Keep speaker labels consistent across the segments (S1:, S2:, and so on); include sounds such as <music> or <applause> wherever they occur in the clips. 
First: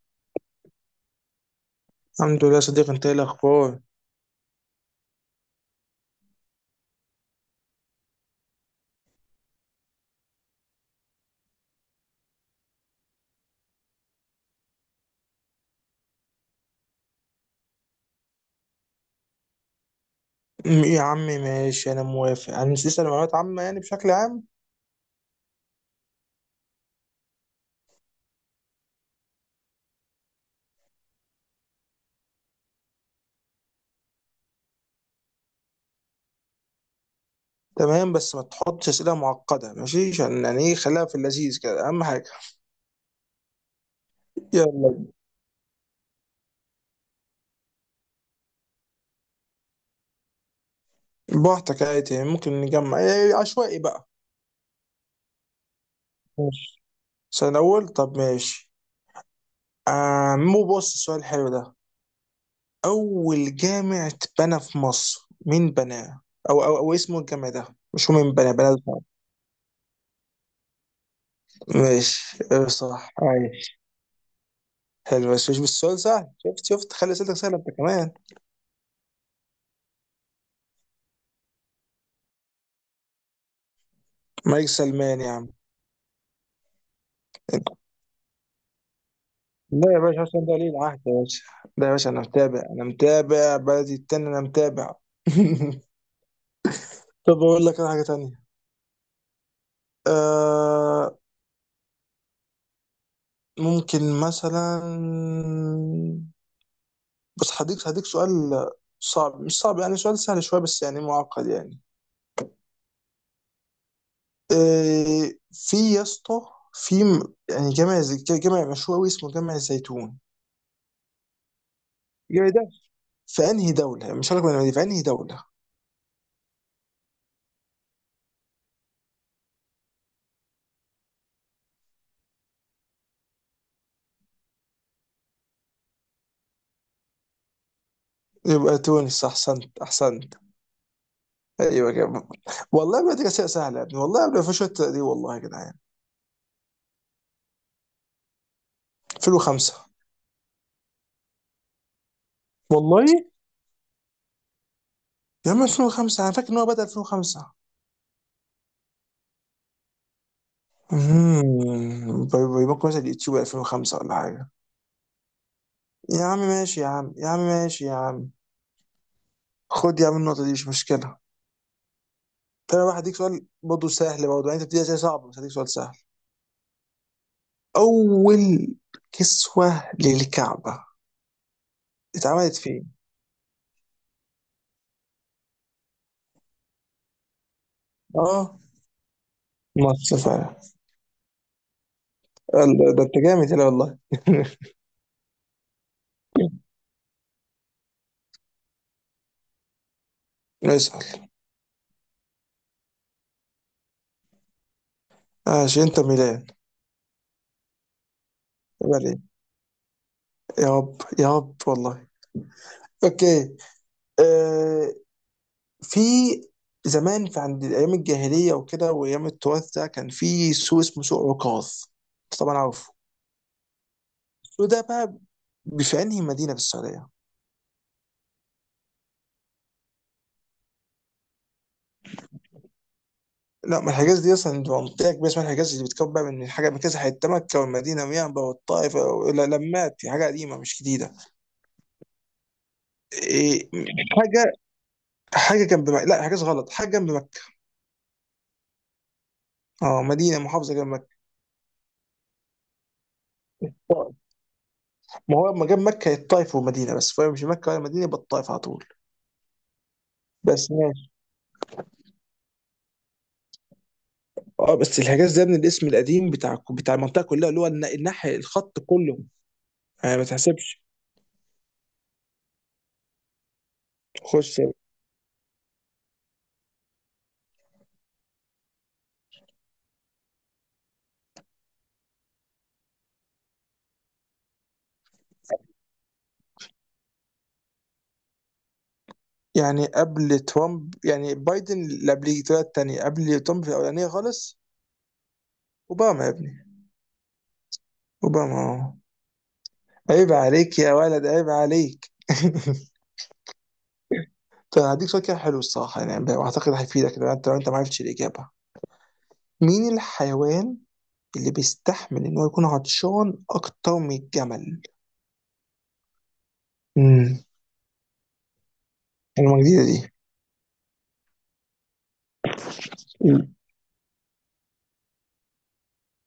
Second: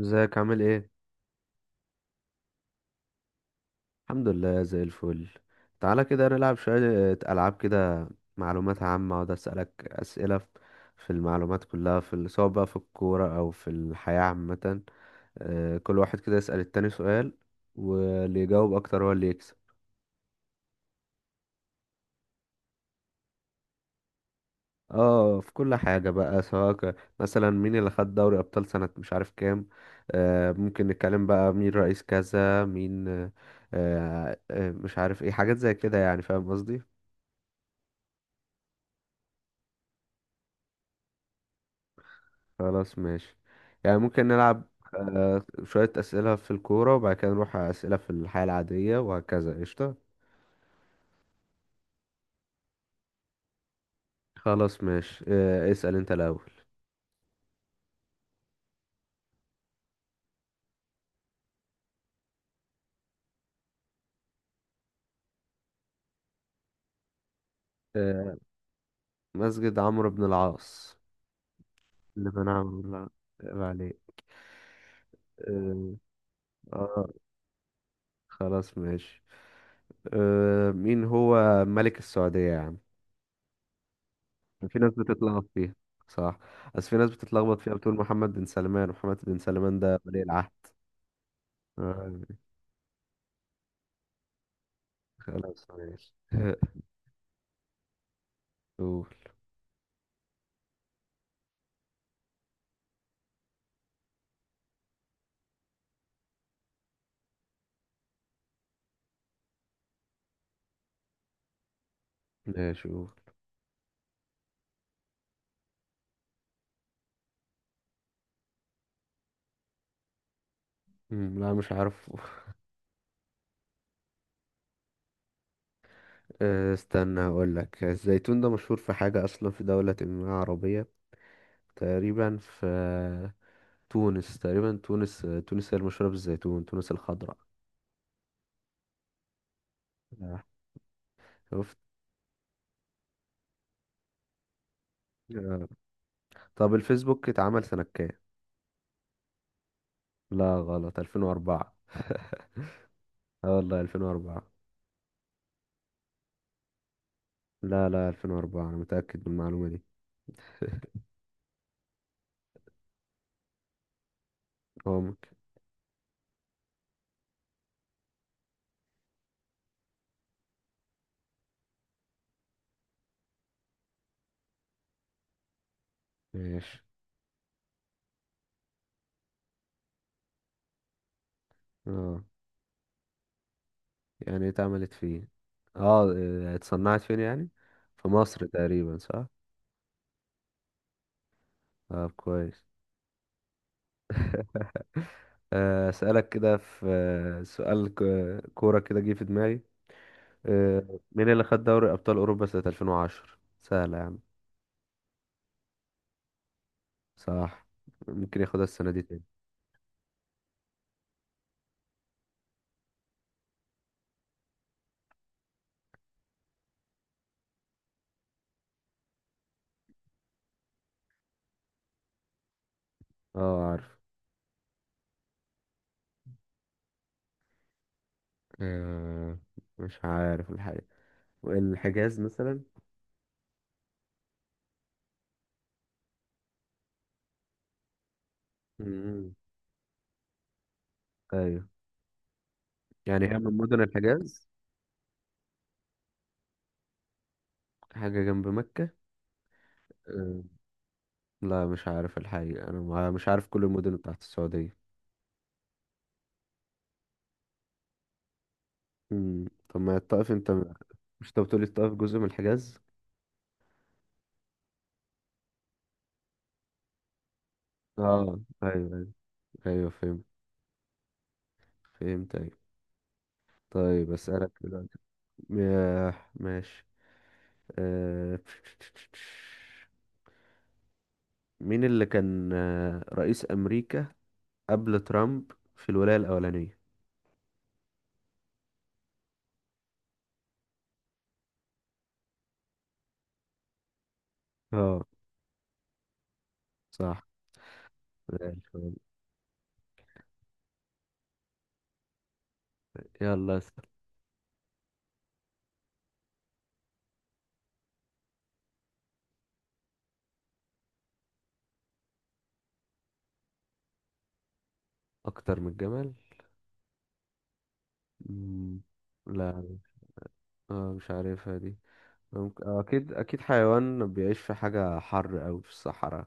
S1: ازيك عامل ايه؟
S2: الحمد لله صديق، انت ايه الاخبار؟
S1: الحمد لله زي الفل. تعالى كده نلعب شوية. ألعاب كده، معلومات عامة. اقعد أسألك أسئلة في المعلومات كلها، سواء بقى في الكورة أو في الحياة عامة. كل واحد كده يسأل التاني سؤال، واللي يجاوب أكتر هو اللي يكسب.
S2: يا عم ماشي، انا موافق. هنسال معلومات عامه يعني بشكل عام.
S1: اه، في كل حاجة بقى، سواء مثلا مين اللي خد دوري أبطال سنة مش عارف كام. ممكن نتكلم بقى مين رئيس كذا، مين. مش عارف ايه، حاجات زي كده، يعني فاهم قصدي.
S2: تمام، بس ما تحطش اسئله معقده، ماشي؟ عشان يعني ايه، خليها في اللذيذ كده، اهم حاجه.
S1: خلاص ماشي، يعني ممكن نلعب.
S2: يلا،
S1: شوية أسئلة في الكورة، وبعد كده نروح على أسئلة في الحياة العادية وهكذا. قشطة،
S2: براحتك عادي، يعني ممكن نجمع ايه عشوائي بقى.
S1: خلاص ماشي. اسأل أنت الأول.
S2: ماشي. السؤال الاول، طب ماشي. آه، مو بص السؤال الحلو ده. اول جامع اتبنى في مصر، مين بناه؟ أو اسمه الجامع ده؟ مش هو مين
S1: آه،
S2: بناه ده.
S1: مسجد عمرو بن العاص.
S2: ماشي،
S1: اللي بنى
S2: اه،
S1: عمرو بن العاص،
S2: صح.
S1: عيب عليك.
S2: حلو بس مش
S1: آه،
S2: بالسؤال سهل. شفت،
S1: آه.
S2: خلي اسئلتك سهله انت كمان.
S1: خلاص ماشي. مين هو ملك السعودية يا عم؟
S2: مايك
S1: في ناس
S2: سلمان يا عم.
S1: بتتلخبط فيها. صح، بس في ناس بتتلخبط فيها، بتقول محمد بن سلمان. محمد بن سلمان
S2: لا يا
S1: ده
S2: باشا،
S1: ولي
S2: عشان
S1: العهد.
S2: ده ولي العهد يا باشا. لا يا باشا،
S1: آه،
S2: انا متابع، انا متابع بلدي التاني، انا متابع.
S1: خلاص
S2: <laughs>
S1: ماشي.
S2: طب اقول لك انا حاجه تانية.
S1: قول.
S2: آه، ممكن مثلا. بس هديك سؤال صعب، مش صعب يعني، سؤال سهل شويه بس يعني معقد يعني.
S1: ماشي قول.
S2: آه في يا اسطى. في يعني جامع جامع مشهور قوي اسمه جامع الزيتون.
S1: مم، لا مش عارف. <laughs>
S2: الجامع ده في انهي دولة؟ مش هقول لك بني آدمين، في انهي دولة.
S1: استنى هقول لك، الزيتون ده مشهور في حاجة أصلا، في دولة ما عربية. تقريبا في تونس، تقريبا. تونس هي المشهورة بالزيتون، تونس الخضراء.
S2: يبقى تونس، احسنت احسنت.
S1: آه، شفت.
S2: ايوه كده. والله بدري اسئله سهله يا ابني، والله قبل في شويه دي، والله يا
S1: آه.
S2: جدعان.
S1: طب الفيسبوك اتعمل سنة كام؟
S2: 2005
S1: لا، غلط، 2004. <laughs>
S2: والله.
S1: اه، والله 2004.
S2: يا عم 2005، انا فاكر ان هو بدأ 2005.
S1: لا، لا، 2004 أنا متأكد من المعلومة دي.
S2: امم، يبقى مثلا اليوتيوب 2005 ولا حاجه؟
S1: هو ممكن.
S2: يا عم ماشي يا عم، يا عم ماشي يا عم. خد يا عم النقطه دي، مش مشكله. طب انا بقى هديك سؤال برضه سهل، برضه يعني انت بتديها زي صعب، بس هديك سؤال سهل.
S1: ماشي.
S2: اول كسوه للكعبه
S1: اه،
S2: اتعملت فين؟
S1: يعني اتعملت فين؟ اه، اه، اتصنعت فين يعني؟ في مصر
S2: اه،
S1: تقريبا، صح؟
S2: ماتش فعلا.
S1: طب كويس.
S2: قال ده انت جامد هنا والله.
S1: اسالك كده. في آه، سؤال كوره كده جه في دماغي.
S2: <laughs>
S1: مين
S2: اسأل.
S1: اللي خد دوري ابطال اوروبا سنه 2010؟ سهله يا عم.
S2: عشان انت ميلان،
S1: صح، ممكن ياخدها السنه
S2: يبقى
S1: دي تاني.
S2: ليه؟ يا رب يا رب والله. اوكي. آه، في زمان، في عند ايام الجاهليه وكده وايام التراث ده، كان في سوق اسمه سوق عكاظ. أنت طبعا عارفه.
S1: اه عارف.
S2: السوق ده بقى في انهي مدينه في السعوديه؟
S1: آه، مش عارف الحقيقه. الحجاز مثلا.
S2: لا، ما الحجاز دي اصلا دي منطقه كبيره اسمها الحجاز، اللي بتكون بقى من حاجه من كذا حته، مكه والمدينه وينبع والطائف.
S1: مم.
S2: لا لمات حاجه قديمه مش جديده.
S1: ايوه، يعني هي من
S2: إيه،
S1: مدن الحجاز.
S2: حاجه، حاجه جنب مكه، لا حاجه غلط، حاجه جنب مكه.
S1: حاجه جنب مكه.
S2: اه،
S1: آه،
S2: مدينه محافظه جنب مكه.
S1: لا مش عارف الحقيقه، انا مش عارف كل المدن
S2: آه،
S1: بتاعت السعوديه.
S2: ما هو لما جاب مكه هي الطائف ومدينه بس، فهي مش مكه ولا مدينه، يبقى الطائف على طول.
S1: مم. طب ما الطائف انت،
S2: بس ماشي.
S1: مش انت بتقولي الطائف جزء من الحجاز؟
S2: اه، بس الحجاز ده من الاسم القديم بتاع المنطقه كلها اللي هو الناحيه،
S1: اه
S2: الخط
S1: ايوه، ايوه.
S2: كله.
S1: ايوه
S2: يعني ما
S1: فهمت.
S2: تحسبش.
S1: فهمت، ايوه. طيب اسالك
S2: خش.
S1: دلوقتي. ياه، ماشي. آه... مين اللي كان رئيس امريكا قبل ترامب في الولايه الاولانيه؟
S2: يعني قبل ترامب يعني بايدن، اللي قبل طلع التانية. قبل ترامب في الاولانيه خالص،
S1: اه،
S2: اوباما يا ابني.
S1: صح. زي
S2: اوباما،
S1: الفل.
S2: اه. عيب عليك يا ولد، عيب عليك. <laughs>
S1: يلا اسال.
S2: طب هديك سؤال كده حلو الصراحه، يعني واعتقد هيفيدك لو انت، لو انت ما عرفتش الاجابه. مين الحيوان اللي بيستحمل ان هو يكون عطشان اكتر من الجمل؟
S1: اكتر من الجمل.
S2: امم.
S1: مم،
S2: المعلومه
S1: لا.
S2: جديده دي.
S1: مش عارفها دي. ممكن، اكيد اكيد
S2: مم.
S1: حيوان بيعيش في حاجه حر او في الصحراء.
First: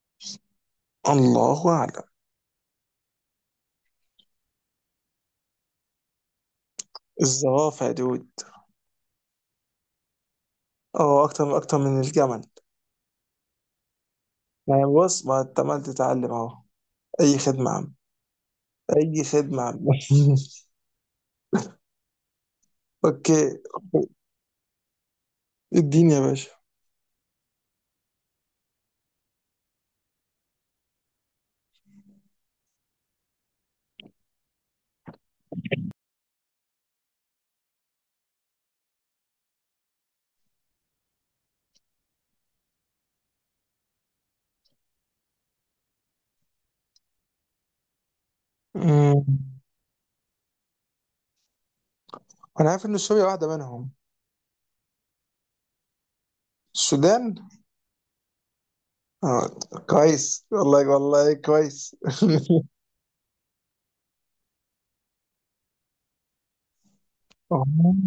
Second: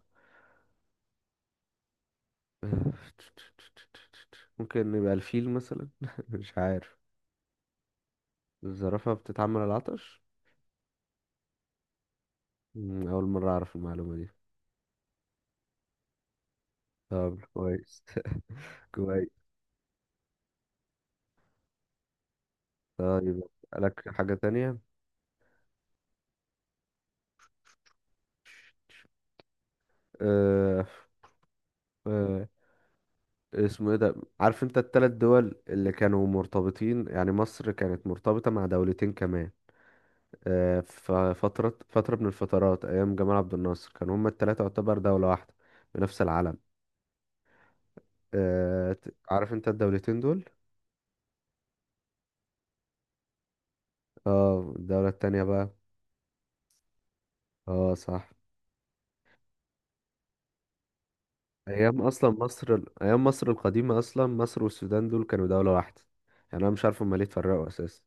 S2: الله اعلم.
S1: <laughs> آه، ممكن يبقى الفيل مثلا، <laughs> مش عارف.
S2: الزرافه يا دود.
S1: الزرافة بتتعمل على العطش؟
S2: اه، اكتر من الجمل.
S1: مم، أول مرة أعرف المعلومة دي.
S2: يعني بص ما انت عمال تتعلم اهو. اي
S1: طب
S2: خدمه يا عم.
S1: كويس. <laughs>
S2: اي
S1: كويس.
S2: خدمه يا عم. <laughs>
S1: طيب
S2: اوكي.
S1: أسألك حاجة تانية.
S2: اديني يا باشا.
S1: أه أه اسمه ايه ده، عارف انت التلات دول اللي كانوا مرتبطين؟ يعني مصر كانت مرتبطة مع دولتين كمان. أه، ففترة فترة فترة من الفترات، أيام جمال عبد الناصر، كانوا هما التلاتة يعتبر دولة واحدة بنفس العلم.
S2: مم.
S1: عارف انت الدولتين دول؟
S2: انا عارف ان سوريا واحده منهم.
S1: اه، الدولة التانية بقى.
S2: السودان.
S1: اه، صح.
S2: اه، كويس والله والله كويس.
S1: ايام اصلا مصر
S2: <laughs>
S1: ايام مصر القديمه، اصلا مصر والسودان دول كانوا دوله واحده، يعني انا مش عارف هما ليه
S2: آه،
S1: اتفرقوا اساسا.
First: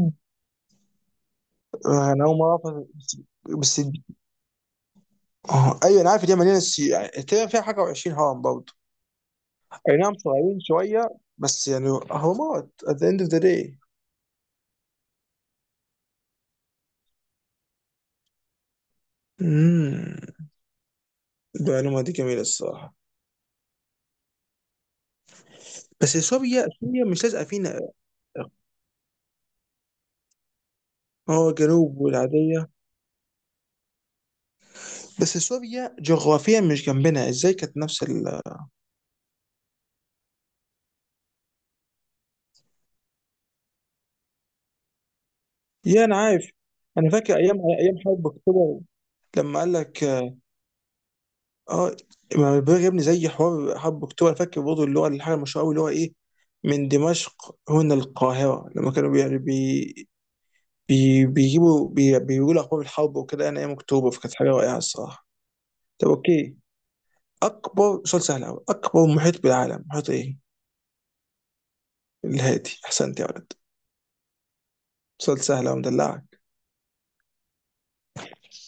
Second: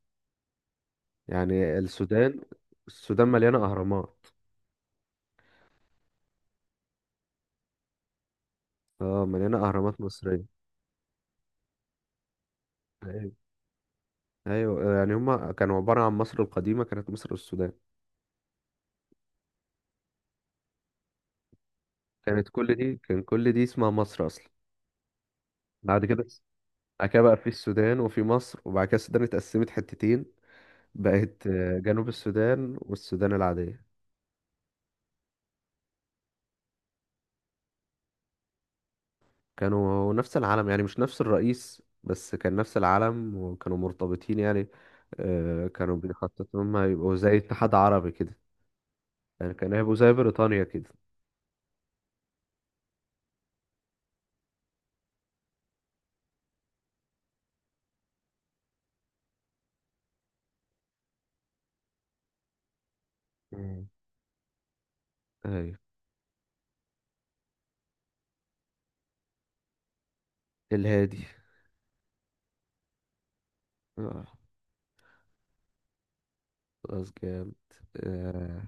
S1: يعني
S2: انا اول
S1: السودان،
S2: مره أعرف،
S1: السودان مليانه
S2: بس.
S1: اهرامات.
S2: اه ايوه انا عارف دي مليانه سي، يعني تقريبا فيها حاجه و20 هرم برضه.
S1: اه مليانه
S2: اي
S1: اهرامات
S2: نعم،
S1: مصريه.
S2: صغيرين شويه بس يعني هرمات at the end of
S1: ايوه،
S2: the day.
S1: ايوه، يعني هما كانوا عباره عن مصر القديمه، كانت مصر والسودان.
S2: امم. المعلومه دي جميله
S1: كانت كل
S2: الصراحه.
S1: دي، كان كل دي اسمها مصر اصلا. بعد
S2: بس
S1: كده،
S2: سوريا، سوريا
S1: بعد كده
S2: مش
S1: بقى
S2: لازقه
S1: في
S2: فينا.
S1: السودان وفي مصر، وبعد كده السودان اتقسمت حتتين، بقت
S2: اه، جنوب
S1: جنوب
S2: والعاديه.
S1: السودان والسودان العاديه.
S2: بس سوريا جغرافيا مش جنبنا، ازاي كانت نفس ال-.
S1: كانوا نفس العلم، يعني مش نفس الرئيس، بس كان نفس العلم وكانوا مرتبطين يعني. كانوا
S2: يا انا
S1: بيخططوا
S2: عارف.
S1: إن هم
S2: انا
S1: يبقوا زي
S2: فاكر ايام
S1: اتحاد عربي
S2: حرب
S1: كده،
S2: اكتوبر
S1: يعني
S2: لما قال
S1: كانوا هيبقوا
S2: لك.
S1: زي بريطانيا كده.
S2: اه ما البلاغ يا ابني زي حوار حرب اكتوبر، أنا فاكر برضه اللي هو الحاجه المشهوره قوي اللي هو ايه. من دمشق هنا القاهره، لما كانوا بي يعني بي بي بيجيبوا، بيقولوا اخبار الحرب وكده، انا ايام
S1: مم.
S2: اكتوبر، فكانت حاجه رائعه الصراحه.
S1: أيوة.
S2: طب اوكي. اكبر سؤال سهل قوي، اكبر محيط بالعالم محيط ايه؟
S1: الهادي.
S2: الهادي، احسنت يا ولد.
S1: اه،
S2: سؤال سهل قوي، مدلعك.
S1: خلاص جامد. آه،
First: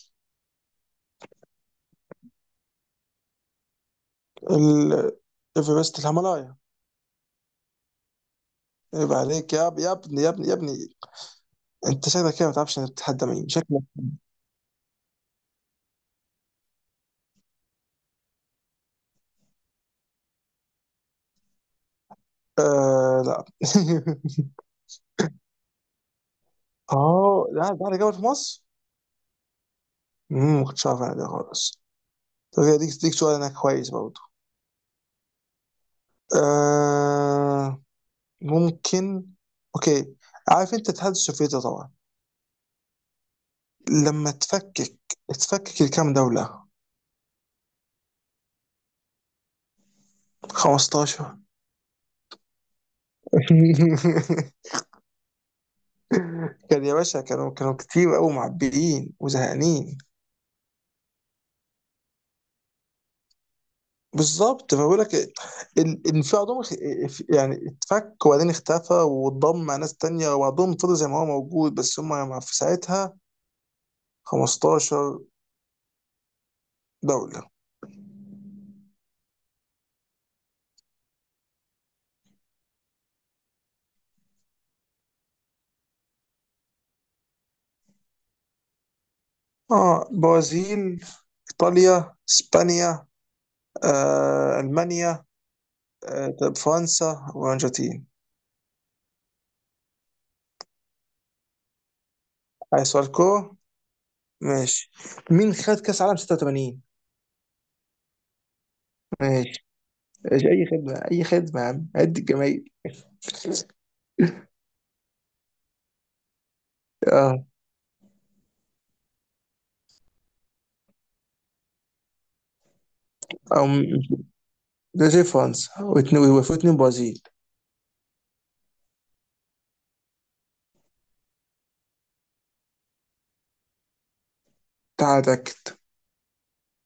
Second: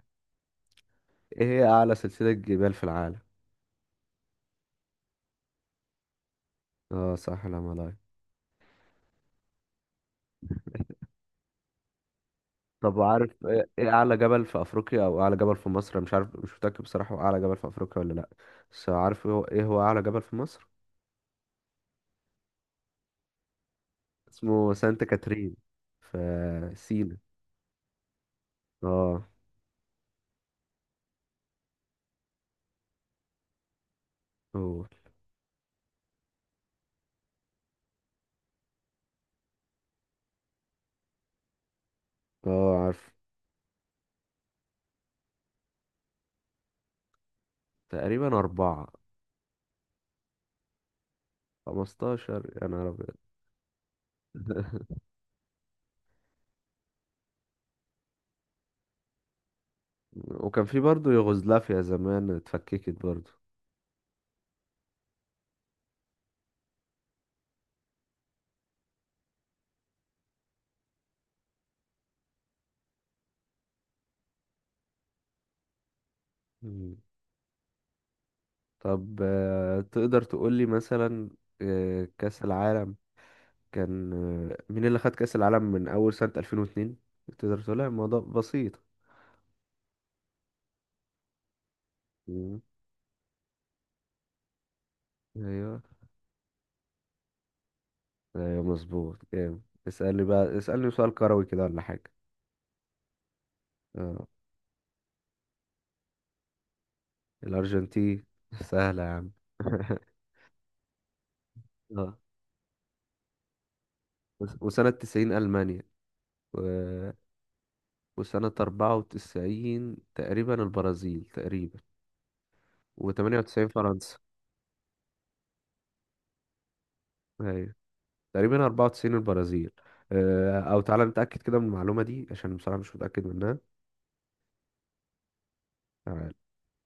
S1: ايه هي أعلى سلسلة جبال في العالم؟
S2: ال- ايفرست الهيمالايا.
S1: اه صح، الهيمالايا.
S2: عيب عليك يا ابني، يا ابني، يا ابني. انت شكلك كده ما تعرفش
S1: طب
S2: تتحدى
S1: عارف
S2: مين،
S1: ايه،
S2: شكلك.
S1: إيه أعلى جبل في أفريقيا أو أعلى جبل في مصر؟ أنا مش عارف، مش متأكد بصراحة هو أعلى جبل في أفريقيا ولا لأ، بس عارف إيه هو، أعلى جبل في مصر؟
S2: آه لا. <laughs>
S1: اسمه سانتا كاترين، في سينا.
S2: اه لا، ده على جبل في مصر.
S1: اه،
S2: امم، ما كنتش عارف انا ده خالص. طب ديك سؤال انا كويس برضه.
S1: هو.
S2: آه، ممكن. اوكي. عارف انت الاتحاد السوفيتي طبعا.
S1: اه، عارف.
S2: لما تفكك، لكام دولة؟
S1: تقريبا أربعة.
S2: 15.
S1: 15؟ يا نهار أبيض.
S2: <laughs>
S1: <laughs>
S2: كان يا باشا، كانوا كتير قوي معبيين وزهقانين.
S1: وكان في برضه يوغوسلافيا زمان، اتفككت برضه.
S2: بالظبط، فبقول لك الانفعال عندهم يعني اتفك وبعدين اختفى واتضم مع ناس تانية، وبعضهم فضل زي ما هو موجود، بس هم في ساعتها 15
S1: مم.
S2: دولة.
S1: طب تقدر تقولي مثلا كأس العالم كان، مين اللي خد كأس العالم من أول سنة 2002؟ تقدر تقولها، الموضوع بسيط.
S2: اه، برازيل، ايطاليا،
S1: مم.
S2: اسبانيا، آه، المانيا،
S1: ايوه.
S2: آه، طب فرنسا والارجنتين.
S1: ايوه، مظبوط، جامد. اسألني بقى، اسألني سؤال كروي كده ولا حاجة.
S2: عايز سؤال كورة،
S1: اه.
S2: ماشي. مين خد كاس عالم 86؟
S1: الأرجنتين. <laughs> سهلة يا عم.
S2: ماشي.
S1: <laughs>
S2: ماشي، اي خدمة اي خدمة يا عم،
S1: اه.
S2: عد الجماهير.
S1: وسنة 1990 ألمانيا، و...
S2: اه.
S1: وسنة 1994 تقريبا البرازيل، تقريبا. وتمانية
S2: او
S1: وتسعين فرنسا.
S2: ده زي فرنسا واثنين وفوا اتنين برازيل.
S1: أيوة. تقريبا 1994 البرازيل. أو تعالى نتأكد كده من المعلومة دي عشان بصراحة مش متأكد منها.
S2: تعال اتاكد